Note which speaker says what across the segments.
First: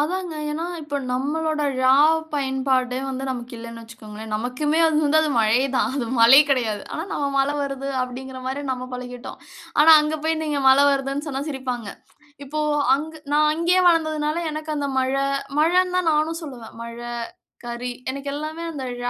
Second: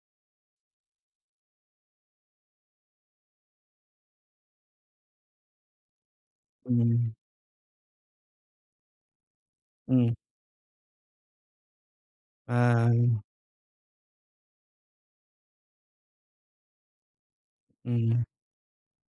Speaker 1: அதாங்க. ஏன்னா, இப்போ நம்மளோட ழ பயன்பாடே வந்து நமக்கு இல்லனு வச்சுக்கோங்களேன், நமக்குமே அது வந்து அது மழை தான் அது மலை கிடையாது. ஆனா
Speaker 2: ம்.
Speaker 1: நம்ம மல வருது அப்படிங்கற மாரி நம்ம பழகிட்டோம். ஆனா
Speaker 2: ம்.
Speaker 1: அங்க போய் நீங்க மல வருதுனு சொன்னா சிரிப்பாங்க. இப்போ அங்க்
Speaker 2: ஆ.
Speaker 1: நா அங்கேயே வளர்ந்ததனால எனக்கு அந்த மழை மழைனு தான் நானும் சொல்லுவேன். மழை, கரி
Speaker 2: ம்.
Speaker 1: எனக்கு எல்லாமே அந்த ழ,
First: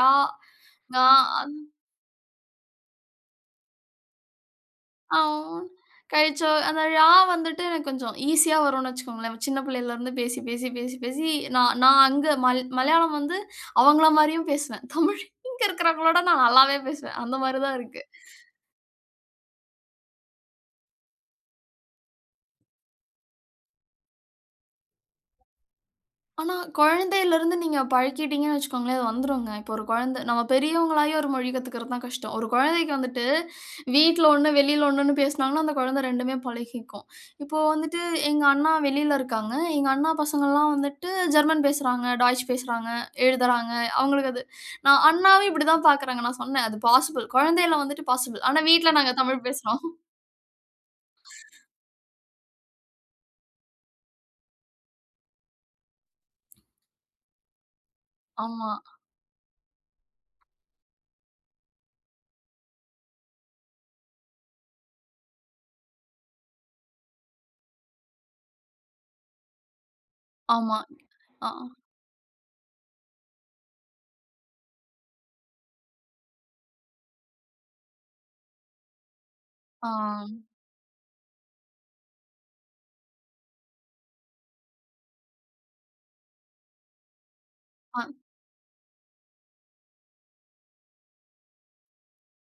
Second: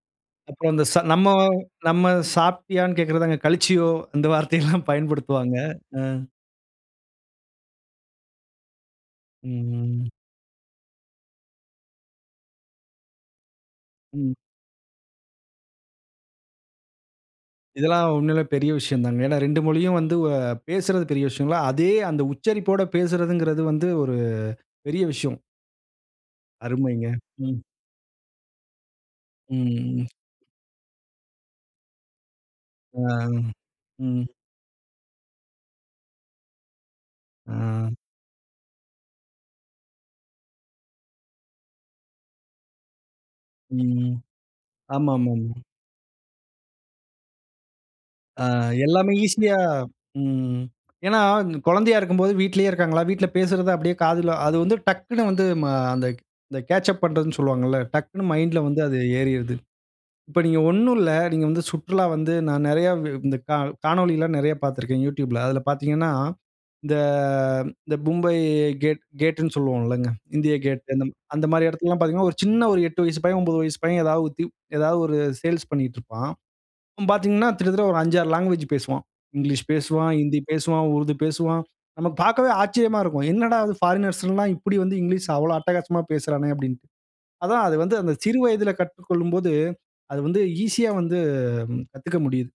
Speaker 2: அப்புறம் அந்த
Speaker 1: ங,
Speaker 2: சங் நம்ம
Speaker 1: அங்
Speaker 2: நம்ம சாப்பிட்டாயானு கேக்கிறது, அங்க கழிச்சியோ அந்த வார்த்தையெல்லாம்
Speaker 1: அ உ
Speaker 2: பயன்படுத்துவாங்க.
Speaker 1: ன்,
Speaker 2: ம்
Speaker 1: கழிச்சோ அந்த ழா வந்துட்டு எனக்கு கொஞ்சம் ஈசியா வரும்னு வெச்சுக்கோங்களேன். சின்ன
Speaker 2: ம்.
Speaker 1: பிள்ளைலே
Speaker 2: ம்.
Speaker 1: இருந்து பேசி பேசி பேசி பேசி, நான் நான் அங்க மல் மலையாளம் வந்து, அவங்கள
Speaker 2: ம்.
Speaker 1: மாரியும் பேசுவேன். தமிழ் இங்கே இருகவரங்களோட விட நான் நல்லாவே பேசுவேன். அந்த மாரி தான் இருக்கு.
Speaker 2: இதெல்லாம் உண்மையிலேயே பெரிய விஷயம் தாங்க. ஏன்னா 2 மொழியும் வந்து வ பேசறது பெரிய விஷியங்களா? அதே அந்த உச்சரிப்போடு பேசறதுங்கறது வந்து ஒரு பெரிய விஷயம்.
Speaker 1: ஆனா
Speaker 2: அருமைங்க.
Speaker 1: குழந்தைலருந்து
Speaker 2: ம்.
Speaker 1: நீங்க பழக்கிட்டீங்கன்னு வெச்சுக்கோங்களேன் அது வந்துருங்க.
Speaker 2: ம்
Speaker 1: இப்போ ஒரு
Speaker 2: ம்.
Speaker 1: குழந்த நம்ம பெரியவங்கள்லாயும் ஒரு மொழி கத்துக்கறது கஷ்டம். ஒரு குழந்தைக்கு வந்துட்டு
Speaker 2: அம்.
Speaker 1: வீட்ல
Speaker 2: ம்.
Speaker 1: ஒண்ணு, வெளியிலே ஒண்ணுனு பேசினாங்கனா அந்த குழந்தை 2டுமே பழகிக்கும். இப்போ
Speaker 2: அ.
Speaker 1: வந்துட்டு எங்க அண்ணா வெளில இருகாங்க. எங்க அண்ணா பசங்கல்லாம் வந்துட்டு ஜெர்மன் பேசுறாங்க, டச் பேசுறாங்க, எழுதுறாங்க.
Speaker 2: ம்.
Speaker 1: அவங்களுக்கு அது நான்
Speaker 2: ஆமாமாமா.
Speaker 1: அண்ணாவும்
Speaker 2: ம்.
Speaker 1: இப்படித்தான் பார்க்குராங்கா. நான் சொன்னேன் அது பாசிபிள் குழந்தைலே வந்துட்டு பாசிபிள்
Speaker 2: ஆ
Speaker 1: ஆனா வீட்ல
Speaker 2: எல்லாமே
Speaker 1: நாங்க தமிழ்
Speaker 2: ஈசியா
Speaker 1: பேசுறோம்.
Speaker 2: ம். ஏன்னா குழந்தையா இருக்கும்போது வீட்டிலேயே இருக்காங்களா? வீட்டில பேசுறது அப்படியே காதில அது வந்து டக்குனு வந்து ம அந்த கேட்ச் அப் பண்றதுனு சொல்லுவாங்களா. டக்குன்னு மைண்ட்ல
Speaker 1: ஆமா.
Speaker 2: வந்து அது ஏறிடுது. இப்போ நீங்க ஒண்ணும் இல்ல நீங்க வந்து சுற்றுலா வந்து நான் நிறைய இந்த க காணொளிலாம் நிறைய பார்த்திருக்கிறேன் Youtubeல. அதில பார்த்தீங்கன்னா, இந்த இந்த மும்பை கேட் கேட்னு சொல்லுவோம் இல்லங்க? இந்தியா
Speaker 1: ஆமா.
Speaker 2: கேட் அந்த
Speaker 1: ஆ.
Speaker 2: மாரி இடத்திலலாம் பார்த்தீங்கன்னா ஒரு சின்ன ஒரு 8 வயசு பையன் 9 வயசு பையன் ஏதாவது வுத் ஏதாவது ஒரு சேல்ஸ் பண்ணிட்டு இருப்பான். அவன் பார்த்தீங்கன்னா கிட்டத்தட்ட ஒரு 5, 6 லாங்குவேஜ் பேசுவான். இங்கிலீஷ்
Speaker 1: ஆ.
Speaker 2: பேசுவான், ஹிந்தி பேசுவான், உருது பேசுவான். நமக்கு பார்க்கவே ஆச்சரியமா இருக்கும்! என்னடா அது பாரிக்னர்ஸ் எல்லாம் இப்படி வந்து இங்கிலீஷ் அவ்வளோ அட்டகாசமா பேசுறானே அப்படினு. அதான் அது வந்து அந்த
Speaker 1: ஆ.
Speaker 2: சிறு வயதில கற்றுக்கொள்ளும்போது அது வந்து ஈசியா வந்து கத்துக்க முடியுது.